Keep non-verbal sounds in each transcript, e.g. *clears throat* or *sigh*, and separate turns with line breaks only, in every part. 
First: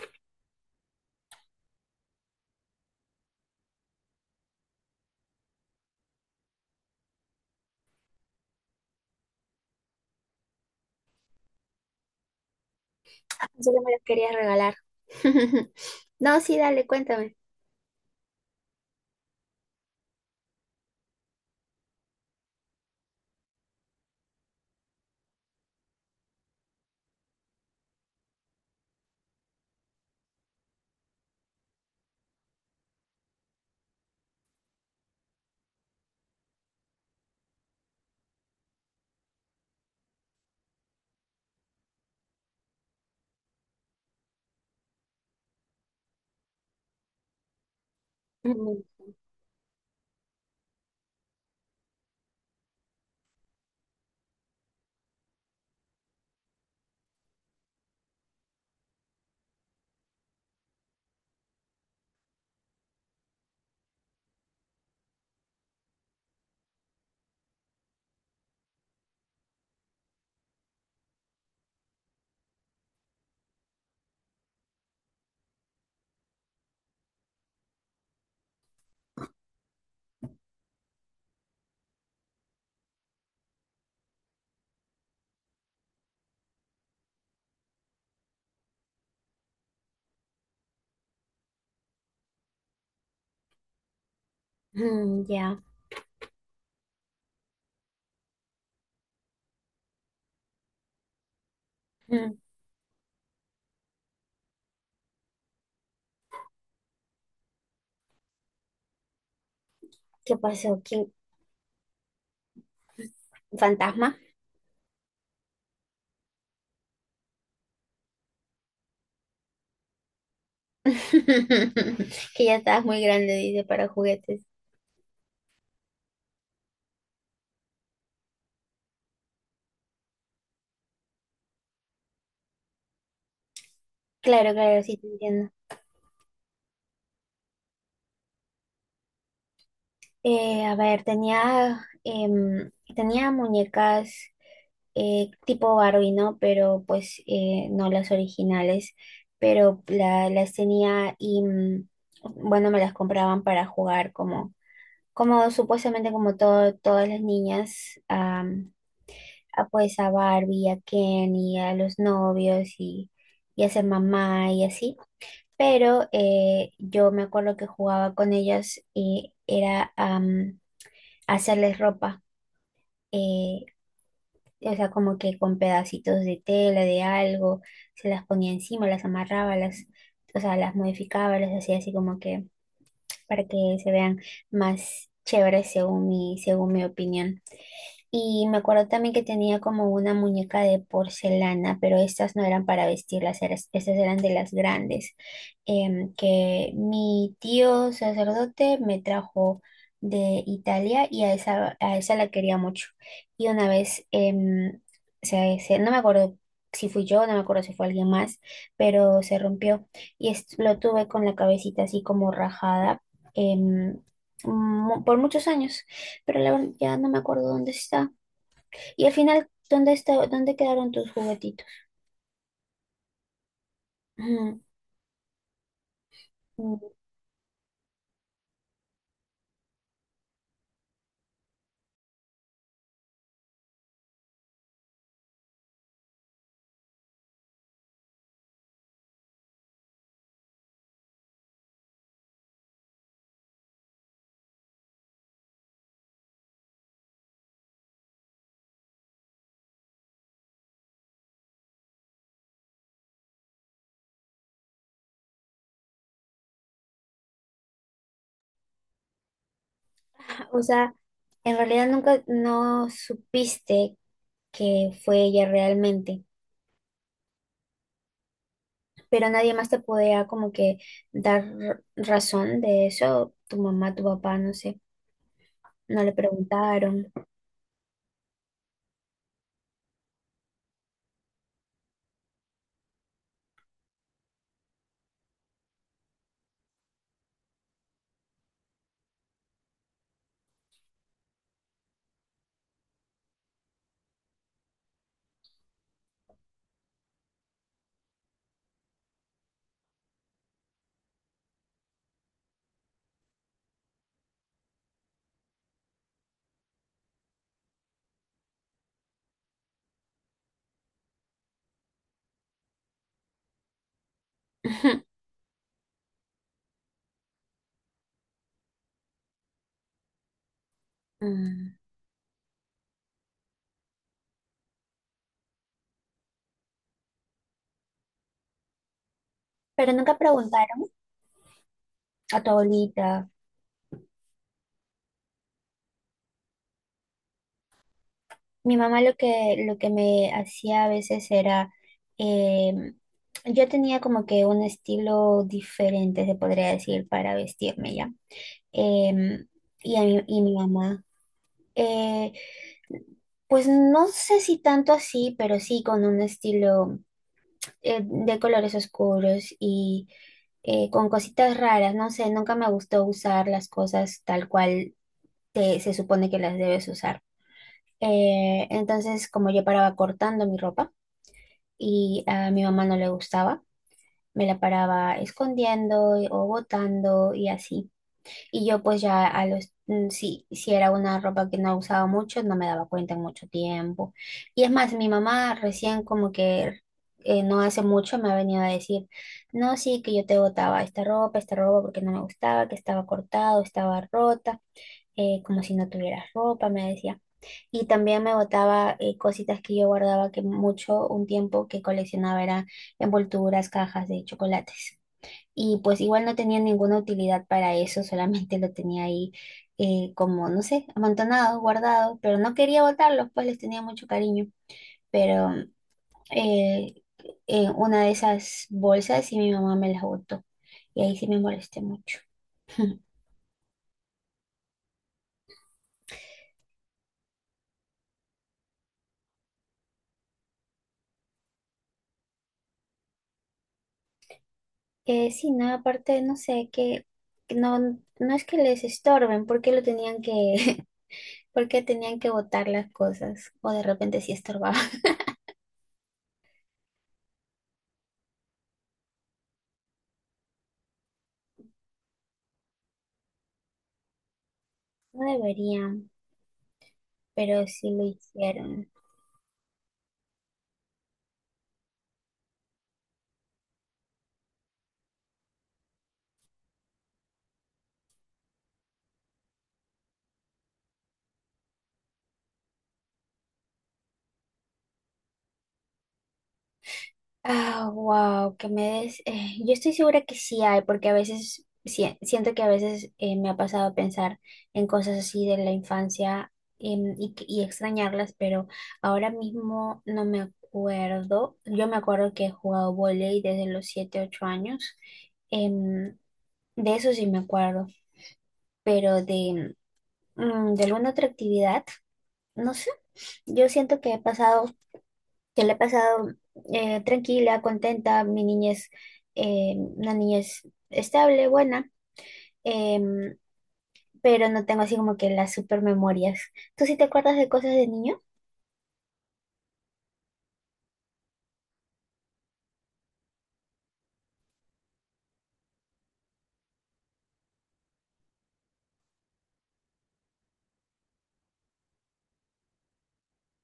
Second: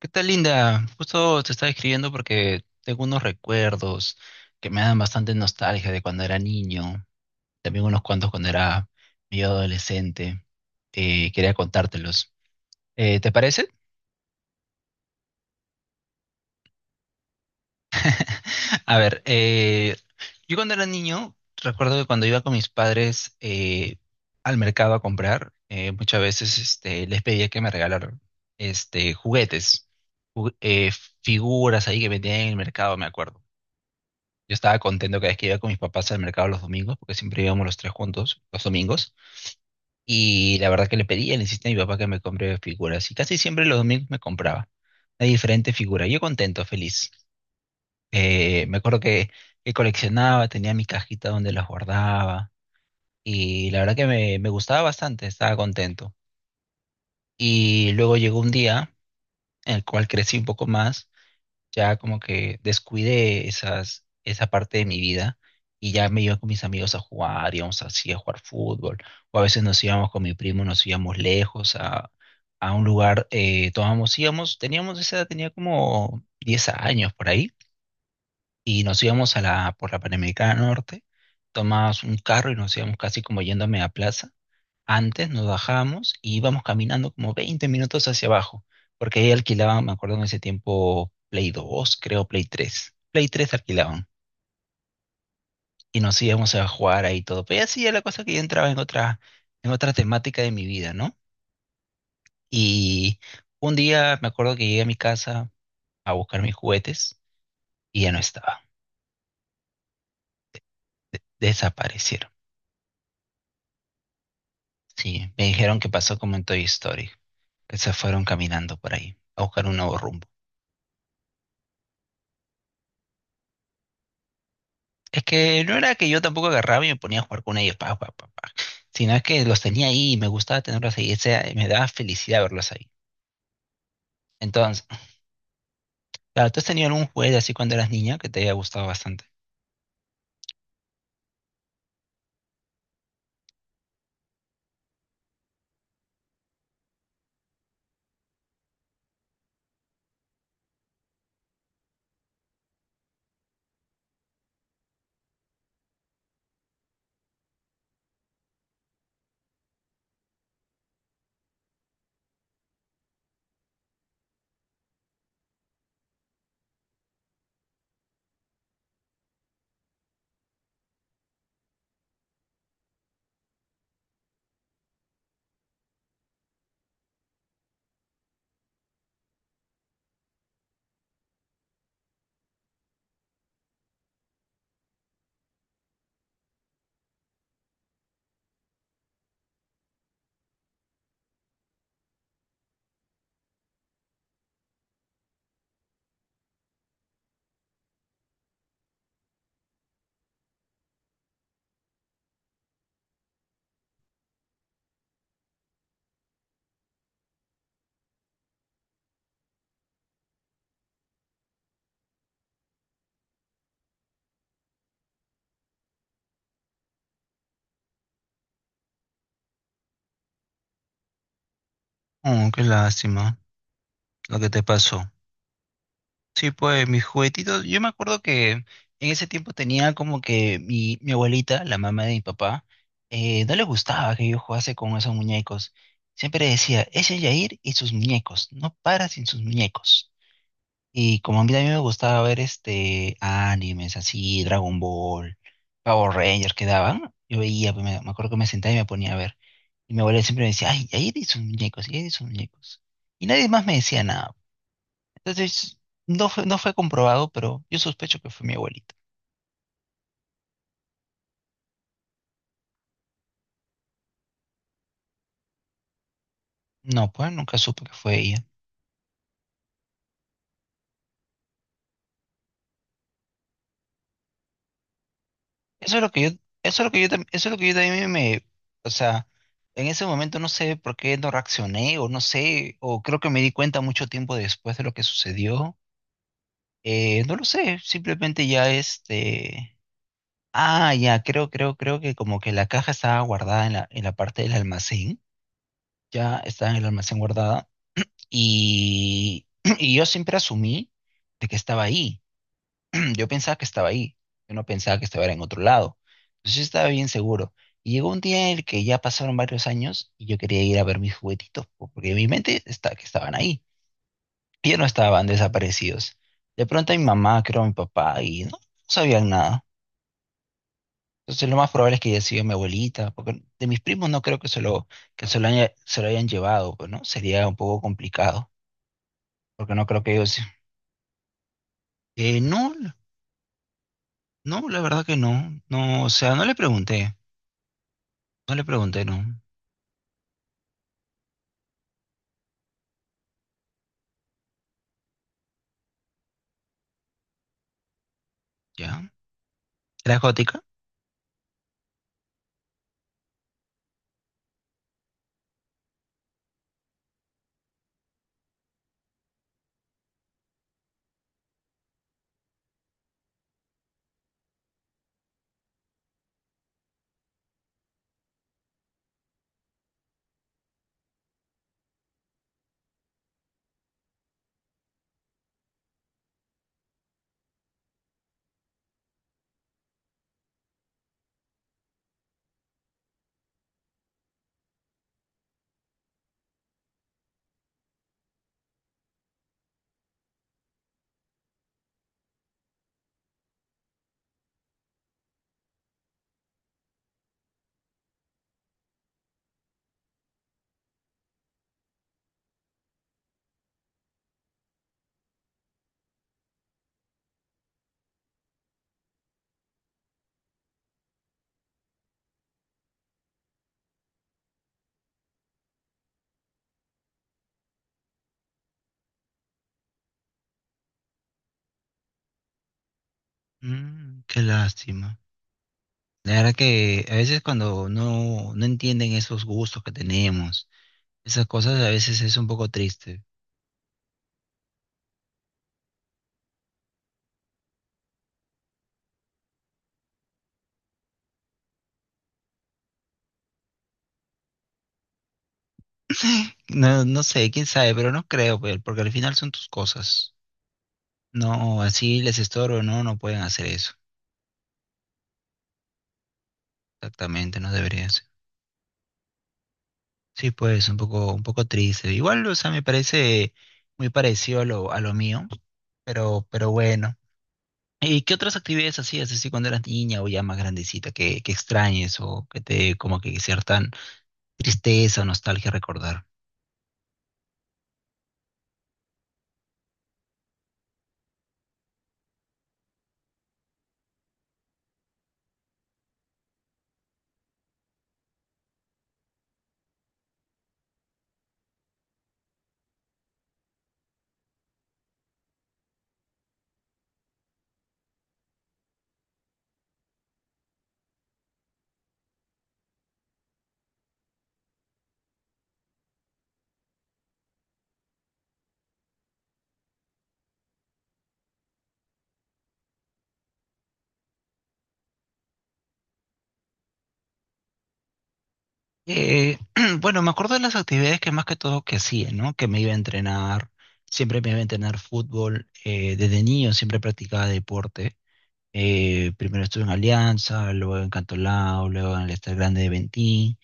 ¿Qué tal, Linda? Justo te estaba escribiendo porque tengo unos recuerdos que me dan bastante nostalgia de cuando era niño, también unos cuantos cuando era medio adolescente. Quería contártelos. ¿Te parece?
Solo me los quería regalar. *laughs* No, sí, dale, cuéntame.
*laughs* A ver, yo cuando era niño, recuerdo que cuando iba con mis padres al mercado a comprar, muchas veces les pedía que me regalaran juguetes, ju- eh, figuras ahí que vendían en el mercado, me acuerdo. Yo estaba contento cada vez que iba con mis papás al mercado los domingos, porque siempre íbamos los tres juntos los domingos. Y la verdad que le pedía, le insistía a mi papá que me compre figuras. Y casi siempre los domingos me compraba una diferente figura. Yo contento, feliz. Me
Mm,
acuerdo que coleccionaba, tenía mi cajita donde las guardaba. Y la verdad que me gustaba bastante, estaba contento. Y luego llegó un día en el cual crecí un poco más, ya como que descuidé esa parte de mi vida, y ya me iba con mis amigos a jugar, íbamos así a jugar fútbol, o a veces nos íbamos con mi primo, nos íbamos lejos a un lugar, tomábamos, íbamos, teníamos esa edad, tenía como 10 años por ahí, y nos íbamos a la, por la Panamericana Norte, tomábamos un carro y nos íbamos casi como yéndome a plaza, antes nos bajábamos y íbamos caminando como 20 minutos hacia abajo, porque ahí alquilaban, me acuerdo en ese tiempo, Play 2, creo Play 3. Play 3 alquilaban
mm. Ya.
y nos íbamos a jugar ahí todo. Pero así era la cosa que yo entraba en otra temática de mi vida, ¿no?
Mm.
Y un día me acuerdo que llegué a mi casa a buscar mis juguetes y ya no estaban.
¿Qué pasó? ¿Quién?
Desaparecieron.
¿Fantasma?
Sí, me dijeron que pasó como en Toy Story, que se fueron caminando por ahí a buscar un nuevo rumbo.
*laughs* Que ya estabas muy grande, dice, para juguetes.
Es que no era que yo tampoco agarraba y me ponía a jugar con ellos, pa, pa, pa, pa, sino es que los tenía ahí y me gustaba tenerlos ahí, o sea, me daba felicidad verlos ahí.
Claro, claro,
Entonces,
sí te entiendo.
claro, ¿tú has tenido algún juguete así cuando eras niña que te haya gustado bastante?
A ver, tenía muñecas tipo Barbie, ¿no? Pero pues no las originales, pero las tenía y bueno, me las compraban para jugar como supuestamente como todo, todas las niñas, a, pues a Barbie, a Kenny, a los novios y a ser mamá y así. Pero yo me acuerdo que jugaba con ellas y era hacerles ropa, eh, o sea, como que con pedacitos de tela, de algo, se las ponía encima, las amarraba, las, o sea, las modificaba, las hacía así como que para que se vean más chéveres según mi opinión. Y me acuerdo también que tenía como una muñeca de porcelana, pero estas no eran para vestirlas, estas eran de las grandes, que mi tío sacerdote me trajo de Italia y a esa la quería mucho. Y una vez, no me acuerdo si fui yo, no me acuerdo si fue alguien más, pero se rompió y lo tuve con la cabecita así como rajada, em, por muchos años, pero la verdad ya no me acuerdo dónde está. Y al final, ¿dónde está, dónde quedaron tus juguetitos?
Oh, qué lástima lo que
Ujú.
te pasó. Sí, pues
Mm.
mis juguetitos, yo me acuerdo que en ese tiempo tenía como que mi abuelita, la mamá de mi papá, no le gustaba que yo jugase con esos muñecos. Siempre decía, ese Yair y sus muñecos, no para sin sus muñecos. Y como a mí también me gustaba ver animes así, Dragon Ball, Power Rangers que daban, yo veía, pues, me acuerdo que me sentaba y me ponía a ver. Y mi abuela siempre me decía, ay, ahí hay sus muñecos, ahí hay sus muñecos. Y nadie más me decía nada. Entonces, no fue comprobado, pero yo sospecho que fue mi abuelita.
O sea, en realidad nunca no supiste que fue ella realmente,
No, pues nunca supe que fue ella.
pero nadie más te podía como que dar razón de eso, tu mamá, tu papá, no sé,
Eso es
no
lo
le
que yo, eso es lo que yo,
preguntaron.
tam- Eso es lo que yo también me, o sea, en ese momento no sé por qué no reaccioné, o no sé, o creo que me di cuenta mucho tiempo después de lo que sucedió. No lo sé, simplemente ya. Ah, ya, creo que como que la caja estaba guardada en la, parte del almacén, ya estaba en el almacén guardada, y, *clears throat* y yo siempre asumí de que estaba ahí, *clears throat* yo pensaba que estaba ahí, yo no pensaba que estaba en otro lado, entonces yo estaba bien seguro. Y llegó un día en el que ya pasaron varios años y yo quería ir a ver mis juguetitos, porque en mi mente está, que estaban ahí. Ellos no
Ujú.
estaban desaparecidos. De pronto mi mamá, creo mi papá, y no sabían nada. Entonces lo más
Mm.
probable es que haya sido mi abuelita, porque de mis primos no creo que se lo, se lo hayan llevado, pues, ¿no? Sería un poco complicado, porque no
Pero
creo que
nunca
ellos...
preguntaron
Eh,
a tu
no,
abuelita.
no, la verdad que no. No, o sea, no le pregunté. No le
Mi mamá
pregunté,
lo
no.
que, lo que me hacía a veces era, em, yo tenía como que un estilo diferente, se podría decir, para vestirme ya.
¿Ya?
Em, y, a
¿Era
mi, y mi
gótica?
mamá, eh, pues no sé si tanto así, pero sí con un estilo de colores oscuros y con cositas raras, no sé, nunca me gustó usar las cosas tal cual se supone que las debes usar. Entonces, como yo paraba cortando mi ropa, y a mi mamá no le gustaba. Me la paraba escondiendo o botando y así. Y yo pues ya a los, si era una ropa que no usaba mucho, no me daba cuenta en mucho tiempo. Y es más, mi mamá recién como que no hace mucho me ha venido a decir, no, sí, que yo te botaba esta ropa porque no me gustaba, que estaba cortado, estaba rota, como si no tuvieras ropa, me decía. Y también me botaba cositas que yo guardaba que mucho, un tiempo que coleccionaba era envolturas, cajas de chocolates. Y pues igual no tenía ninguna utilidad para eso, solamente lo tenía ahí, como, no sé, amontonado, guardado, pero no quería botarlos, pues les tenía mucho cariño. Pero eh, una de esas bolsas y mi mamá me las botó. Y ahí sí me molesté mucho. *laughs*
Mm, qué lástima. La verdad que a veces cuando no, no entienden esos gustos que tenemos, esas cosas a veces es un poco triste.
Sí, no, aparte, no sé, que no, no es que les estorben, porque lo tenían que, *laughs* porque tenían que botar las cosas o de repente sí estorbaban. *laughs*
No, no sé, quién sabe, pero no creo, porque al final son tus cosas. No, así les estorbo, no, no pueden hacer eso.
No deberían,
Exactamente,
pero
no
sí lo
deberían ser.
hicieron.
Sí, pues, un poco, triste. Igual, o sea, me parece muy parecido a lo, mío, pero bueno. ¿Y qué otras actividades hacías así cuando eras niña o ya más grandecita que extrañes o que te como que cierta tristeza o nostalgia recordar?
Ah, wow, yo estoy segura que sí hay, porque a veces siento que a veces me ha pasado pensar en cosas así de la infancia, y, y extrañarlas, pero ahora mismo no me acuerdo. Yo me acuerdo que he jugado vóley desde los 7 8 años. Em, de eso sí me acuerdo, pero de alguna otra actividad. No sé, yo siento que he pasado, que le he pasado tranquila, contenta, mi niñez, una niñez estable, buena, em, pero no tengo así como que las super memorias. ¿Tú sí te acuerdas de cosas de niño?
Eh, *clears throat* bueno, me acuerdo de las actividades que más que todo que hacía, ¿no? Que me iba a entrenar, siempre me iba a entrenar fútbol, desde niño siempre practicaba deporte. Primero estuve en Alianza, luego en Cantolao, luego en el Estar Grande de Ventín,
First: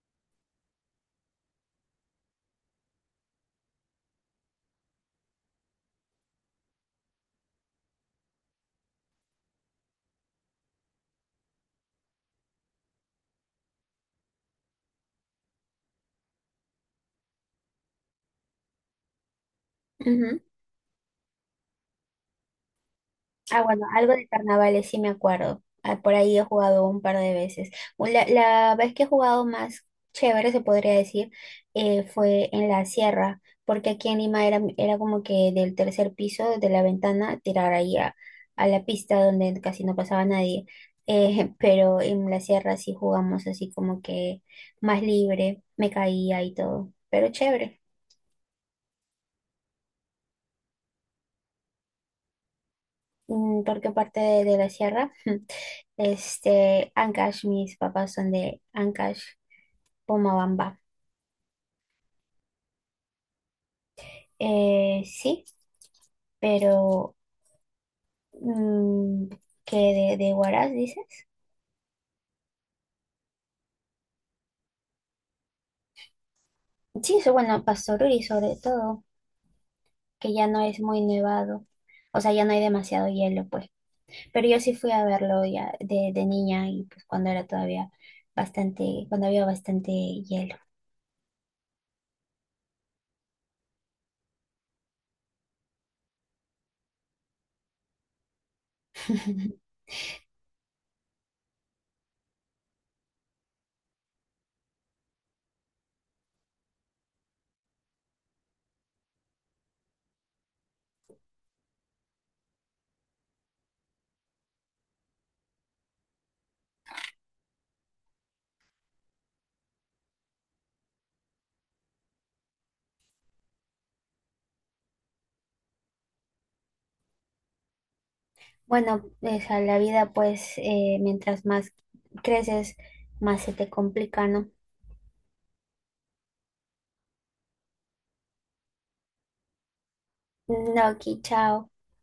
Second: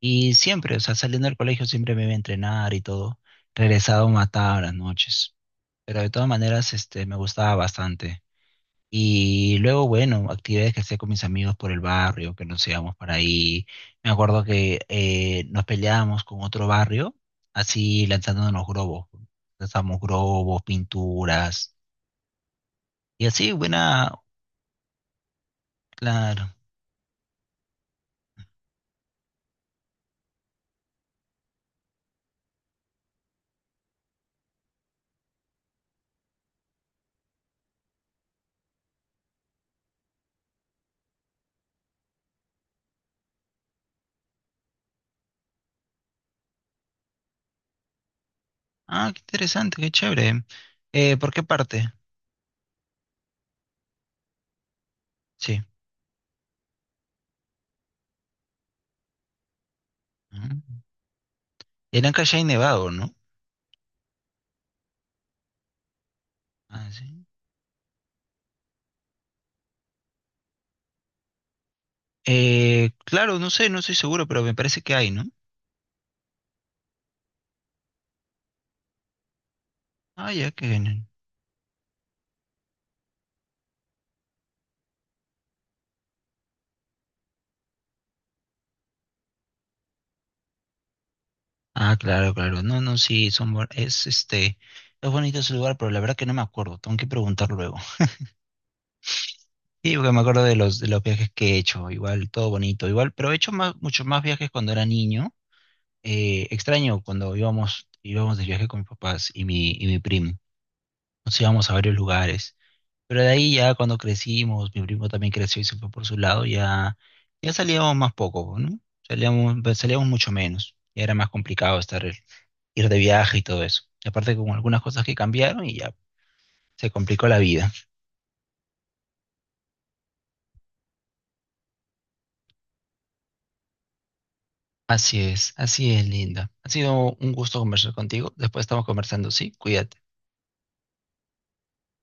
y siempre, o sea, saliendo del colegio siempre me iba a entrenar y todo. Regresaba mataba a las noches, pero de todas maneras, me gustaba bastante. Y luego, bueno, actividades que hacía con mis amigos por el barrio, que nos íbamos para ahí. Me acuerdo que nos peleábamos con otro barrio, así lanzándonos globos. Lanzamos globos, pinturas, y así,
Ah, bueno,
buena,
algo de carnavales sí me acuerdo. Ah, por ahí he
claro.
jugado un par de veces. La vez que he jugado más chévere, se podría decir, fue en la sierra, porque aquí en Lima era como que del tercer piso, de la ventana, tirar ahí a la pista donde casi no pasaba nadie. *laughs* Pero en la sierra sí jugamos así como que más libre, me caía y todo, pero chévere.
Ah, qué interesante, qué chévere. ¿Por qué parte?
Porque parte de la sierra,
Sí.
*laughs* Ancash, mis papás son de Ancash, Pomabamba.
Ah, era en Callao y Nevado, ¿no?
Sí,
Ah,
pero
sí.
mm, que de Huaraz, dices.
Claro, no sé, no estoy seguro, pero me parece que hay, ¿no?
Sí, eso, bueno, Pastoruri sobre todo,
Ah,
que ya
ya,
no
que.
es muy nevado, o sea, ya no hay demasiado hielo, pues. Pero yo sí fui a verlo ya de niña y pues cuando era todavía bastante, cuando había bastante hielo.
Ah, claro, claro. No, no, sí, son, es bonito ese lugar, pero la verdad que no me acuerdo, tengo que preguntar luego. *laughs*
*laughs*
Sí, porque me acuerdo de los, viajes que he hecho, igual, todo bonito, igual, pero he hecho muchos más viajes cuando era niño. Extraño cuando íbamos de viaje con mis papás y y mi primo. Nos íbamos a varios lugares. Pero de ahí ya cuando crecimos, mi primo también creció y se fue por su lado, ya salíamos más poco, ¿no? Salíamos mucho menos. Ya era más complicado estar ir de viaje y todo eso. Y aparte con algunas cosas que cambiaron y ya se complicó la vida.
Bueno, o sea, la vida pues mientras más creces, más se te complica, ¿no?
Así es, Linda. Ha sido un gusto conversar contigo. Después estamos conversando, sí, cuídate.
No, aquí, chao.